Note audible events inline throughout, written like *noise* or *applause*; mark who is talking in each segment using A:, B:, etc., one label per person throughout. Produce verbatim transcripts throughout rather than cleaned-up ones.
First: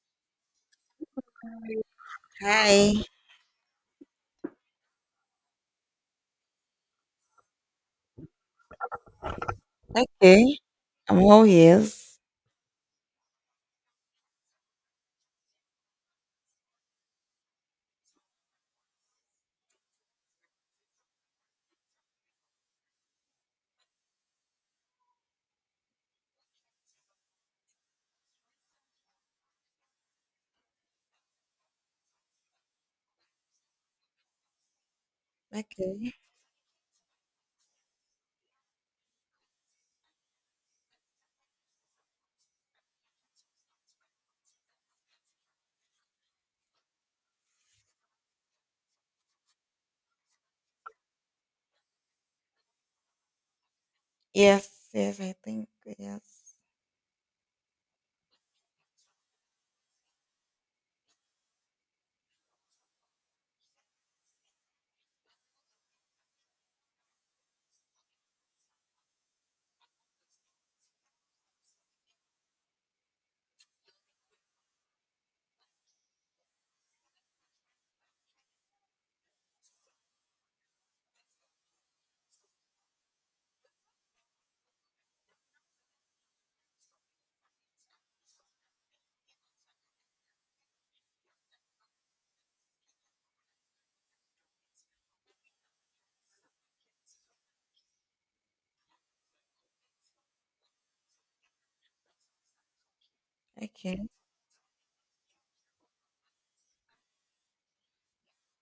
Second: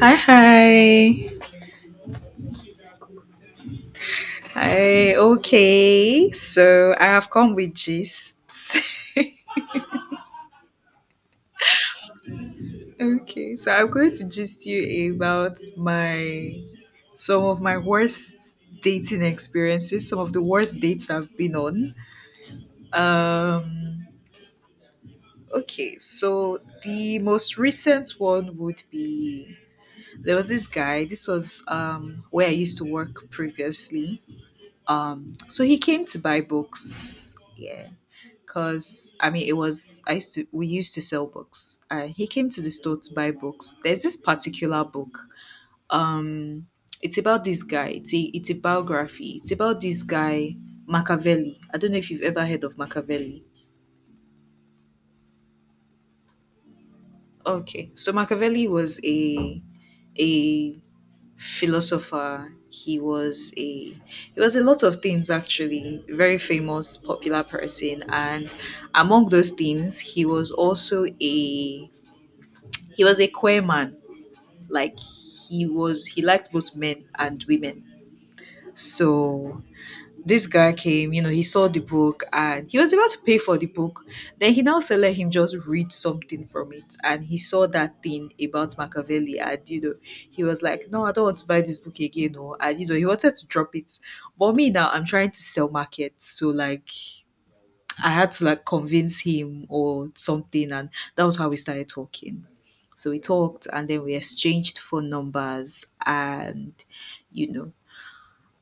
A: Hi, hi.
B: Hi.
A: Hi, okay. So I have come with gist.
B: Okay. I'm all ears.
A: *laughs* Okay, so I'm going to gist you about my some of my worst dating experiences, some of the worst dates I've been on. Um okay, so the most recent one would be there was this guy, this was um where I used to work previously. Um so he came
B: Okay.
A: to buy books, yeah, because I mean it was I used to we used to sell books. Uh, he came to the store to buy books. There's this particular book um it's about this guy, it's a, it's a biography. It's about this guy Machiavelli. I don't know if you've ever heard of Machiavelli.
B: Yes. Yes. I think yes.
A: Okay, so Machiavelli was a a philosopher. He was a he was a lot of things actually, very famous, popular person. And among those things he was also a he was a queer man. Like he was, he liked both men and women. So this guy came, you know, he saw the book and he was about to pay for the book. Then he now said, let him just read something from it. And he saw that thing about Machiavelli. And, you know, he was like, no, I don't want to buy this book again. No. And, you know, he wanted to drop it. But me now, I'm trying to sell market. So, like, I had to, like, convince him or something. And that was how we started talking. So we talked and
B: Okay.
A: then we exchanged phone numbers and, you know,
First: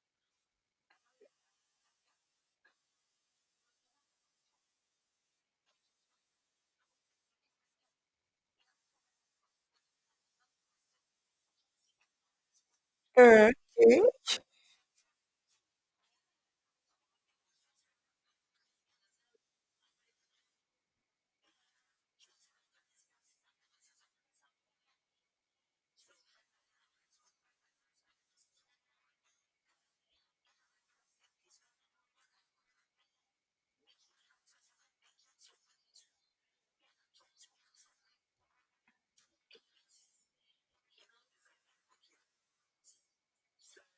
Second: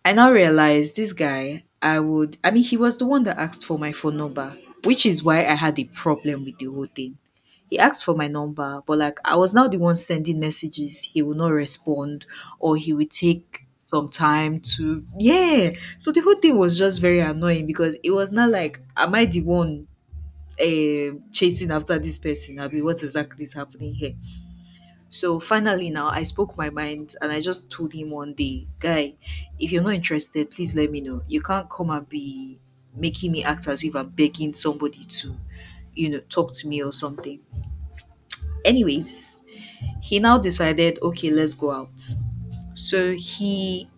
A: I now realized this guy, I would, I mean, he was the one that asked for my phone number, which is why I had a problem with the whole thing. He asked for my number, but like I was now the one sending messages. He will not respond or he will
B: Sure.
A: take
B: Okay.
A: some time to, yeah. So the whole thing was just very annoying because it was not like, am I the one um chasing after this person? I mean, what exactly is happening here? So finally, now I spoke my mind and I just told him one day, Guy, if you're not interested, please let me know. You can't come and be making me act as if I'm begging somebody to, you know, talk to me or something. Anyways, he now decided, okay, let's go out. So he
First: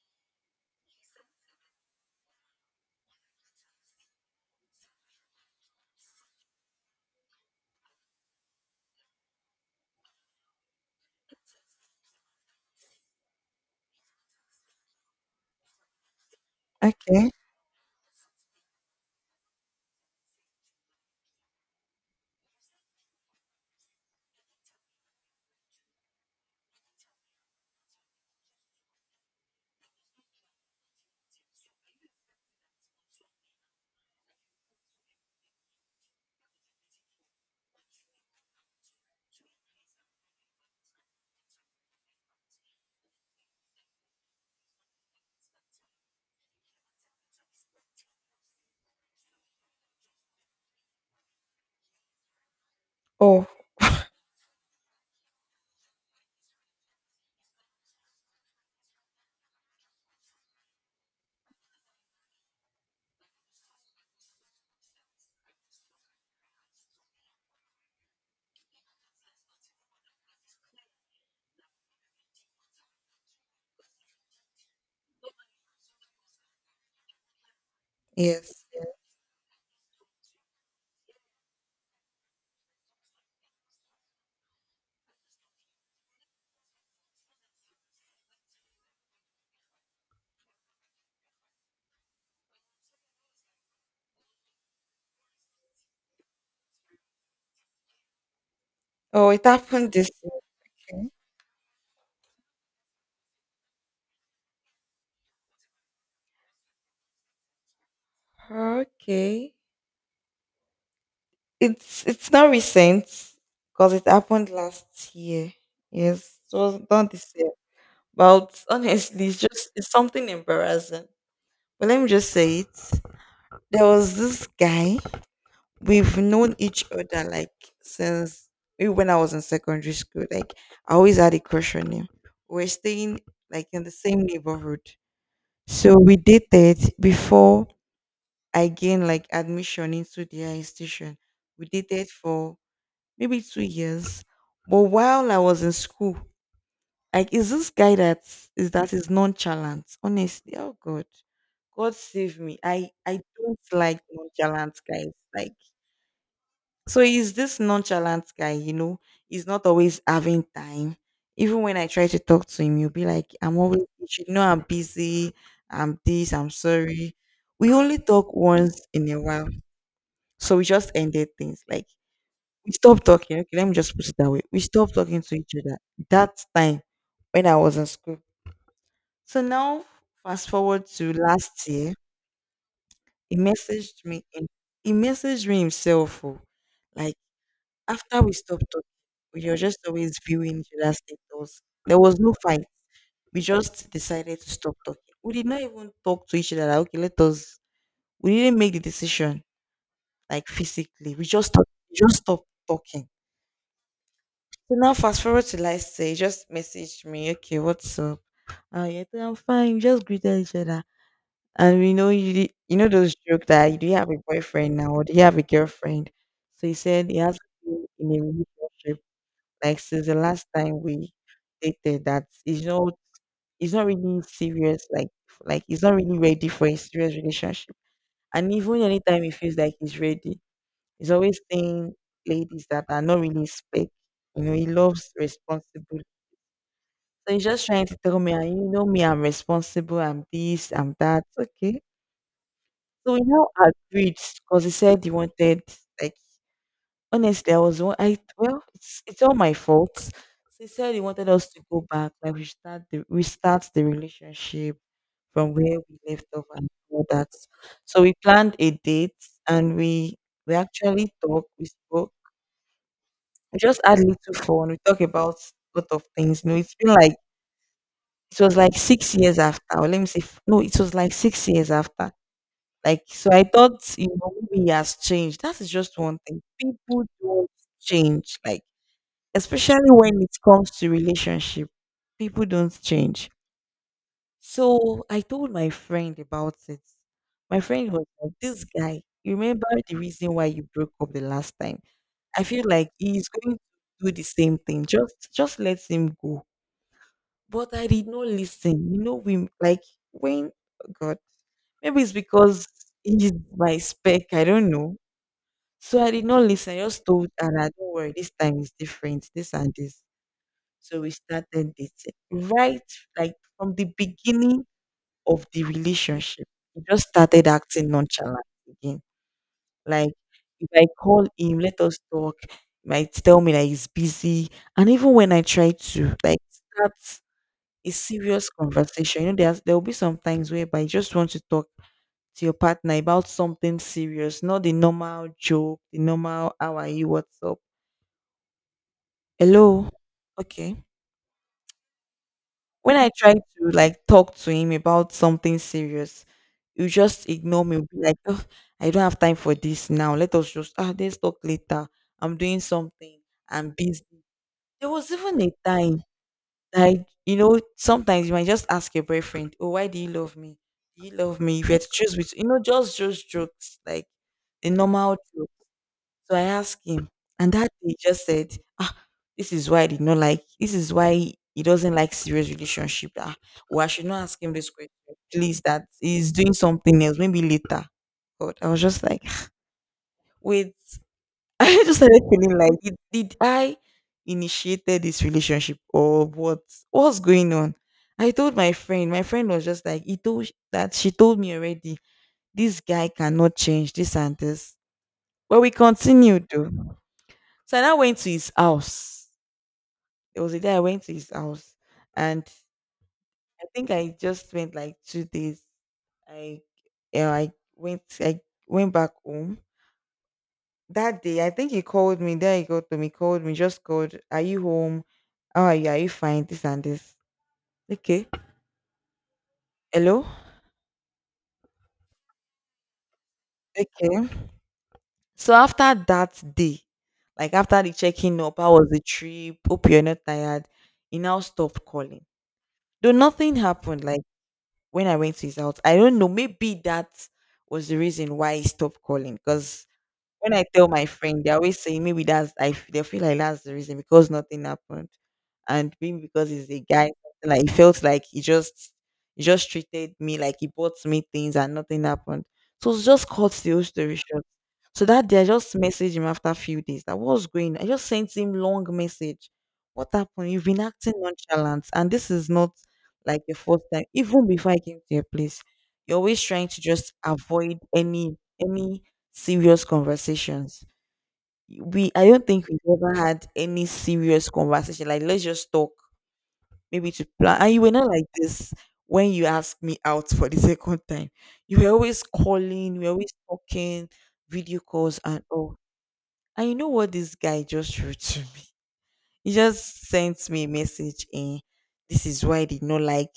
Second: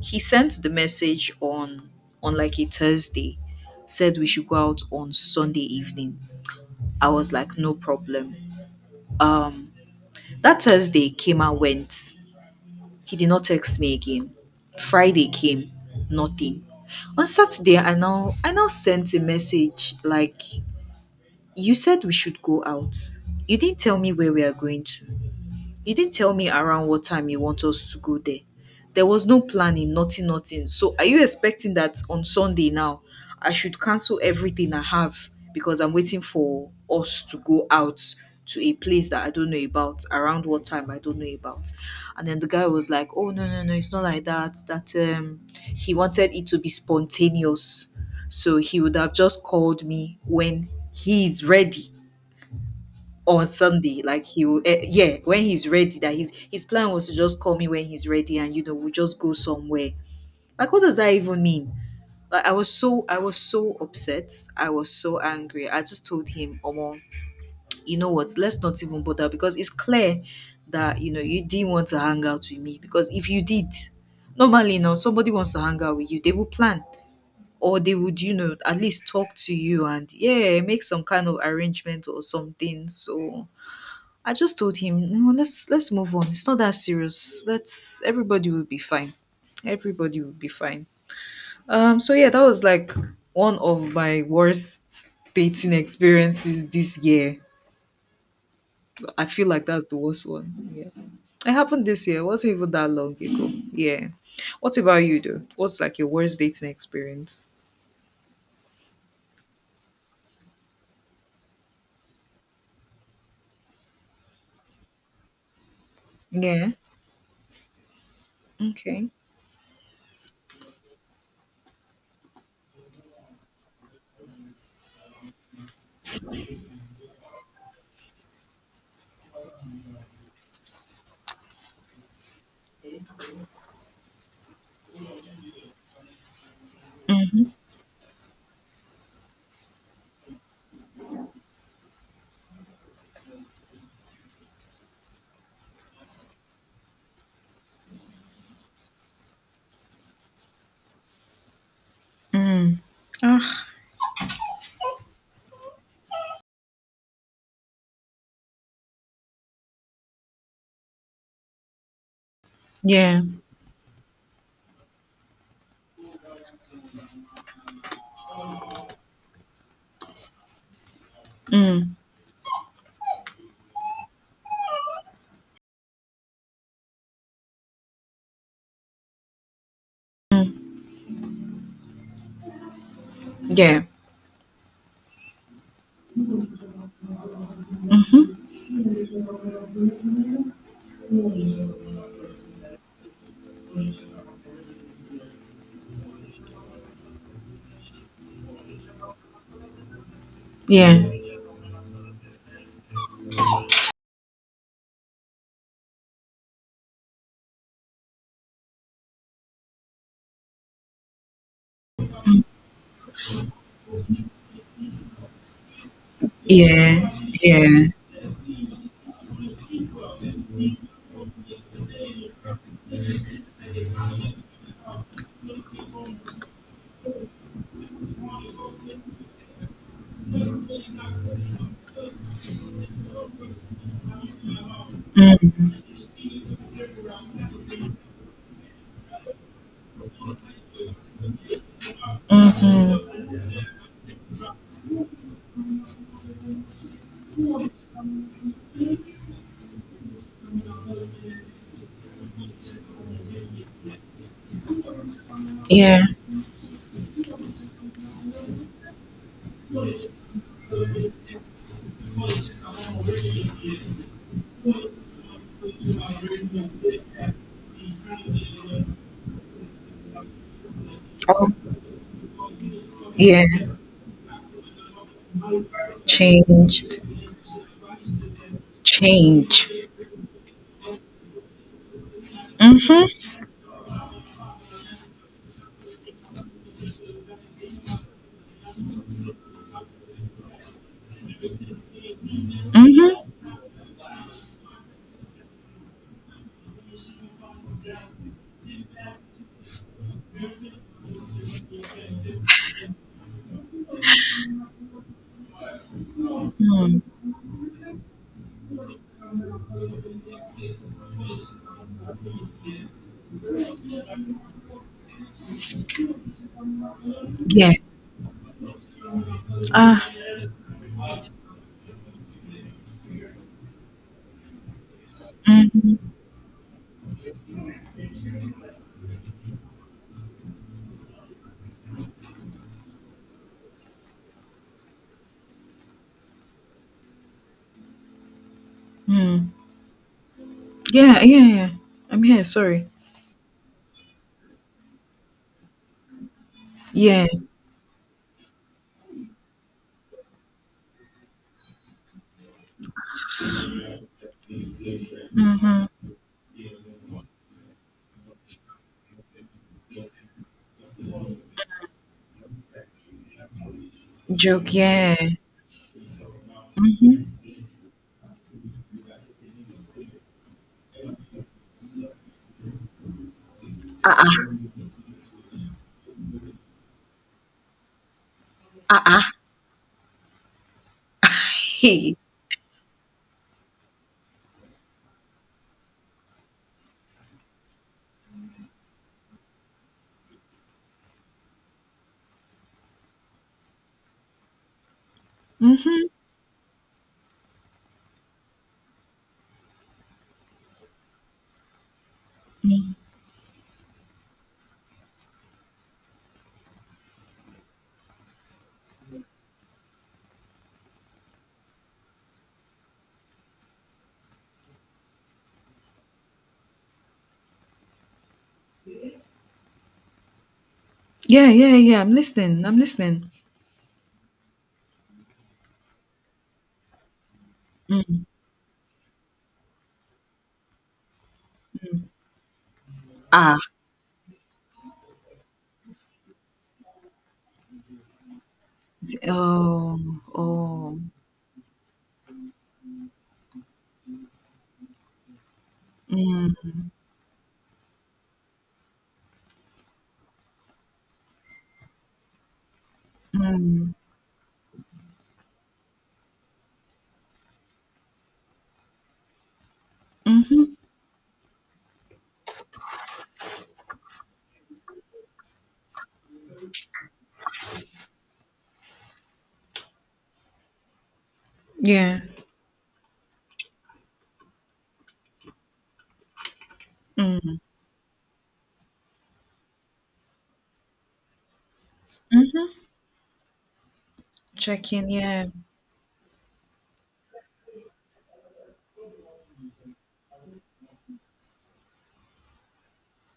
A: he sent the message on on like a Thursday, said we should go out on Sunday evening. I was like, no problem. Um, that Thursday came and went. He did not text me again. Friday came, nothing. On
B: Okay.
A: Saturday, I now I now sent a message like, "You said we should go out. You didn't tell me where we are going to." You didn't tell me around what time you want us to go there. There was no planning, nothing, nothing. So are you expecting that on Sunday now I should cancel everything I have because I'm waiting for us to go out to a place that I don't know about around what time I don't know about. And then the guy was like, "Oh no, no, no, it's not like that. That um he wanted it to be spontaneous. So he would have just called me when he's ready." On
B: Oh.
A: Sunday. Like he will, eh, yeah, when he's ready. That his his plan was to just call me when he's ready, and you know we just go somewhere. Like what does that even mean? Like I was so I was so upset. I was so angry. I just told him, Omo, you know what? Let's not even bother because it's clear that you know you didn't want to hang out with me because if you did, normally now somebody wants to hang out with you, they will plan or they would you know
B: Yes.
A: at
B: yes.
A: least talk to you and yeah make some kind of arrangement or something. So I just told him, no, let's let's move on. It's not that serious. Let's everybody will be fine. Everybody will be fine. Um so yeah, that was like one of my worst dating experiences this year. I
B: Oh, it
A: feel like that's
B: happened
A: the
B: this
A: worst
B: year.
A: one. Yeah. It happened this year. It wasn't even that long ago. Yeah. What about you though? What's like your worst dating experience?
B: Okay. It's it's not recent because it happened last year. Yes. It
A: Yeah.
B: was done this year. But
A: Okay.
B: honestly, it's just, it's something embarrassing. But let me just say it. There was this guy we've known each other, like, since even when I was in secondary school. Like, I always had a crush on him. We're staying like in the same neighborhood. So we dated before I gained like admission into the institution. We dated for maybe two years. But while I was in school, like, is this guy that is that is nonchalant? Honestly, oh God. God save me.
A: Mm-hmm.
B: I I don't
A: Ah.
B: like nonchalant guys. Like, so he's this nonchalant guy, you know. He's not always having time. Even when I try to talk to him, he'll be
A: Yeah.
B: like, I'm always, you should know I'm busy. I'm this, I'm sorry. We only talk once in a while. So we just ended things. Like,
A: Mm.
B: we stopped talking. Okay, let me just put it that way. We stopped talking to each other that time when I was in school. So now, fast forward to last year, he
A: Yeah.
B: messaged me. In, he messaged me himself. Oh, like, after we
A: Mm-hmm.
B: stopped talking, we were just always viewing each other's status. There was no fight. We just decided to stop talking. We did not even talk to each other. Like, okay, let us. We didn't make the decision like
A: Yeah.
B: physically. We just stopped, just stopped talking. So now, fast forward to last day, he just messaged me. Okay, what's up? Oh yeah, I'm fine. We just greeted each other, and we know you. di- You know those joke that, do you have a boyfriend now or do you have a girlfriend? So he said
A: Yeah.
B: he has been in a relationship like since the last time we dated, that he's not He's not really serious, like like he's not really ready for a serious relationship. And even anytime he feels like he's ready, he's always saying ladies that are not really spec. You know, he loves
A: Yeah.
B: responsible. So he's just trying to tell me, "Ah, you know me, I'm responsible, I'm this, I'm that." Okay. So we
A: Mhm.
B: now agreed because he said he wanted, like, honestly, I was one, I well, it's it's all my fault. So he said he wanted us to go back, like we start the restart the relationship from where we
A: Yeah.
B: left off and all that. So we planned a date and we we actually talked. We spoke. We just had little fun. We talked about a lot of things. You know, it's been like it was like six years after. Or let me see. No, it was like
A: Oh,
B: six years after. Like, so, I
A: yeah.
B: thought, you know maybe he has changed. That is just one thing.
A: Changed.
B: People don't change. Like,
A: Change.
B: especially when it comes to relationship, people don't
A: Mhm.
B: change. So I told my friend about it. My friend was like, this guy, you remember the reason why you broke up the last time? I feel like
A: Mhm.
B: he's going to do the same thing. Just just let him go. But I did not listen. You know, we like when, oh God, maybe it's because he's my spec, I don't know. So I did not listen. I
A: Mm.
B: just told her that don't worry, this time is different, this and this. So we started dating. Right, like from the beginning of the relationship, he just started
A: Yeah.
B: acting nonchalant again.
A: Ah.
B: Like, if I call him, let us talk, he might tell me that he's busy. And even when I try
A: Mhm.
B: to like start a serious conversation, you know, there's there will be some times whereby you just want to talk to your partner about something serious, not the normal joke, the normal how are you, what's up.
A: Mm.
B: Hello. Okay.
A: Yeah. Yeah. Yeah. I'm here. Sorry.
B: When I try to like talk to him about something serious, you
A: Yeah.
B: just ignore me. Be like, oh, I don't have time for this now. Let us just ah, let's talk later. I'm doing something. I'm busy. There was even a time, like, you know sometimes you might just ask your boyfriend, oh, why do you love me? Do you love me? If you had to choose between, you know, just just jokes, like the
A: Joke. Yeah.
B: normal. So I asked him, and that day he just said, "Ah, this is why I did not like. This is why he doesn't like serious relationship. Ah, well, I should
A: Ah.
B: not ask
A: Ah.
B: him this question. Please, that he's doing something else. Maybe later." God, I was
A: Ah.
B: just
A: Ah.
B: like, *laughs* wait. *laughs* I just
A: Hey.
B: started feeling like, did, did I initiated this relationship or what? What's going on? I told my friend. My friend was just like, he told sh- that she told me already. This guy cannot change this and this. But we
A: Mhm. *laughs*
B: continued though. So I now went to his house. It was a day I went to his house, and I think I just spent like two days. I, you know, I went, I went back home that day. I think he called me. There he got to me, called me, just called. Are you home? How are you? Are you fine? This and this. Okay. Hello.
A: Yeah. Yeah. Yeah. I'm listening. I'm listening.
B: Okay. So after that day, like after the
A: Mm.
B: checking up, how was the trip? Hope you're not tired. He now stopped calling. Though nothing
A: Ah.
B: happened, like when I went to his house, I don't know. Maybe that was the reason why he stopped calling, because
A: Oh.
B: when I tell
A: Oh.
B: my friend, they always say maybe that's I f- they feel like that's the reason, because nothing happened, and maybe because
A: Mm.
B: he's a guy, like he felt like he just he just treated me like he bought me things and nothing happened. So it's just cut the whole
A: Mm.
B: story short. So that day I just messaged him after a few days, that what's going. I just sent him long message. What happened? You've been acting nonchalant, and this is not like your first time. Even before I came to your place, you're always trying to just avoid any any serious conversations. We
A: Yeah.
B: I don't think we've ever had any serious conversation. Like, let's just talk, maybe to
A: Mm.
B: plan. And you were not like this when you asked me out for the *laughs* second time. You were always calling, you were always talking, video
A: Checking.
B: calls and
A: Yeah.
B: all. And you know what this guy just wrote to me? He just sent me a message, and, "This is why I did not like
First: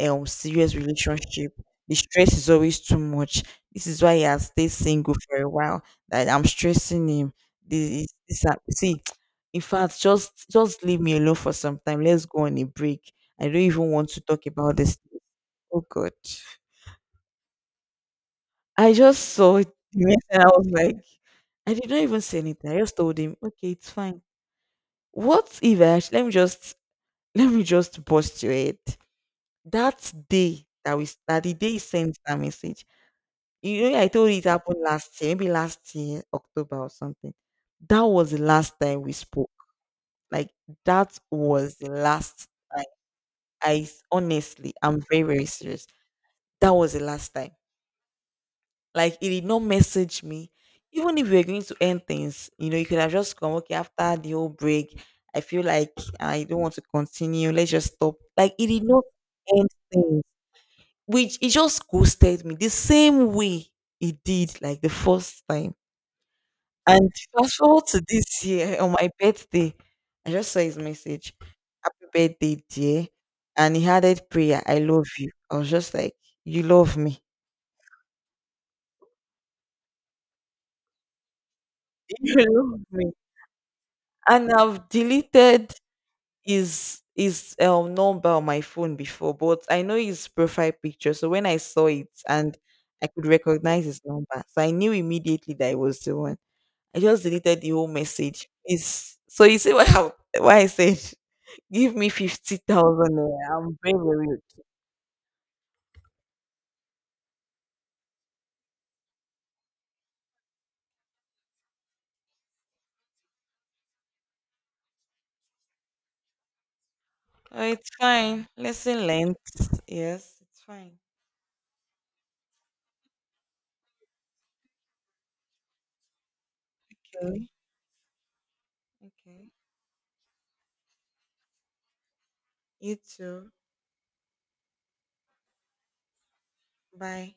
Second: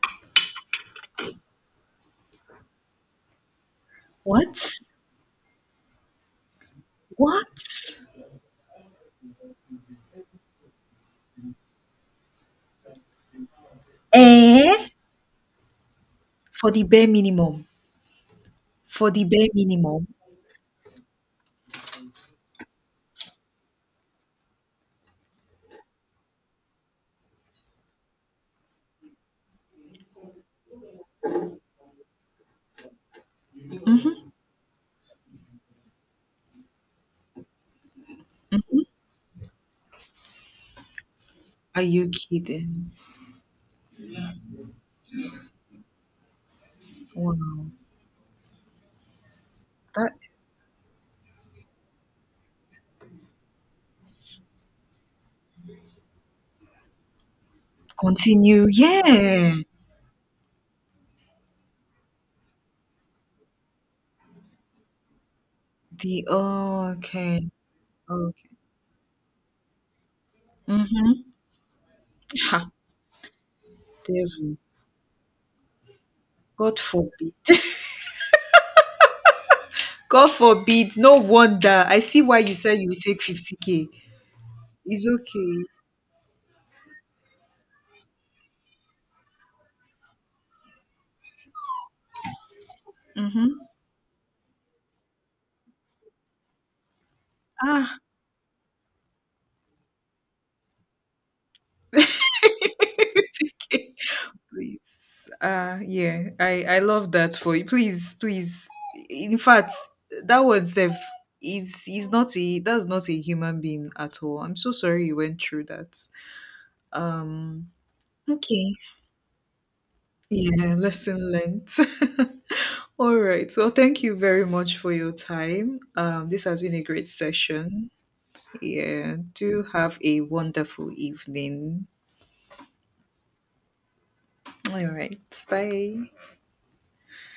B: um serious relationship. The stress is always too much. This is why he has stayed
A: What?
B: single for a while. That I'm stressing him.
A: What?
B: This is this hap- see *tsk* In fact, just just leave me alone for some time. Let's go on a break. I don't even want to talk about
A: Eh?
B: this. Oh God.
A: For the bare minimum.
B: I
A: For the
B: just
A: bare
B: saw the
A: minimum.
B: message and I was like, I did not even say anything. I just told him, okay, it's fine. What if I actually, let me just let me just bust your head. That day that we that the day he sent that message, you know, I
A: Mhm.
B: told you it happened last year, maybe last year, October or something. That was the last time we spoke. Like, that was
A: Are
B: the
A: you
B: last time.
A: kidding?
B: I s- honestly, I'm very, very serious. That was the last time.
A: Wow.
B: Like, he did not
A: That
B: message me. Even if we were going to end things, you know, you could have just come, okay, after the whole break, I feel like I don't want to continue. Let's just stop. Like,
A: continue.
B: he did not
A: Yeah.
B: end things, which he just ghosted me the same way he did like the first time.
A: The oh,
B: And
A: okay.
B: fast forward to this
A: Okay.
B: year *laughs* on my birthday, I just saw his
A: Mhm.
B: message. Happy birthday,
A: Ha,
B: dear. And he added
A: devil.
B: prayer, I love you. I was just like, you
A: God
B: love me.
A: forbid.
B: *laughs*
A: *laughs* God forbid. No wonder. I see
B: You
A: why you said
B: love
A: you will
B: me.
A: take fifty k.
B: And I've
A: It's okay.
B: deleted his his um number on my phone before, but I know his profile picture. So when I saw it and I could
A: Mm-hmm.
B: recognize his number, so I knew immediately that it was the one. I just deleted the whole
A: Ah,
B: message. It's, so you see why I, why I said *laughs* give me fifty thousand
A: *laughs*
B: naira. I'm
A: fifty k.
B: very, very rich.
A: Please. Uh yeah, I I love that for you. Please, please. In fact, that word self is is not a that's not a human being at all. I'm so sorry you went through that.
B: Oh,
A: Um
B: it's fine.
A: Okay.
B: Lesson learned. Yes, it's
A: Yeah,
B: fine.
A: lesson learned. *laughs* All right. Well, thank you very much for your time. Um this has been a great
B: Okay.
A: session. Yeah.
B: Okay.
A: Do have a wonderful evening.
B: You too.
A: All right. Bye.
B: Bye.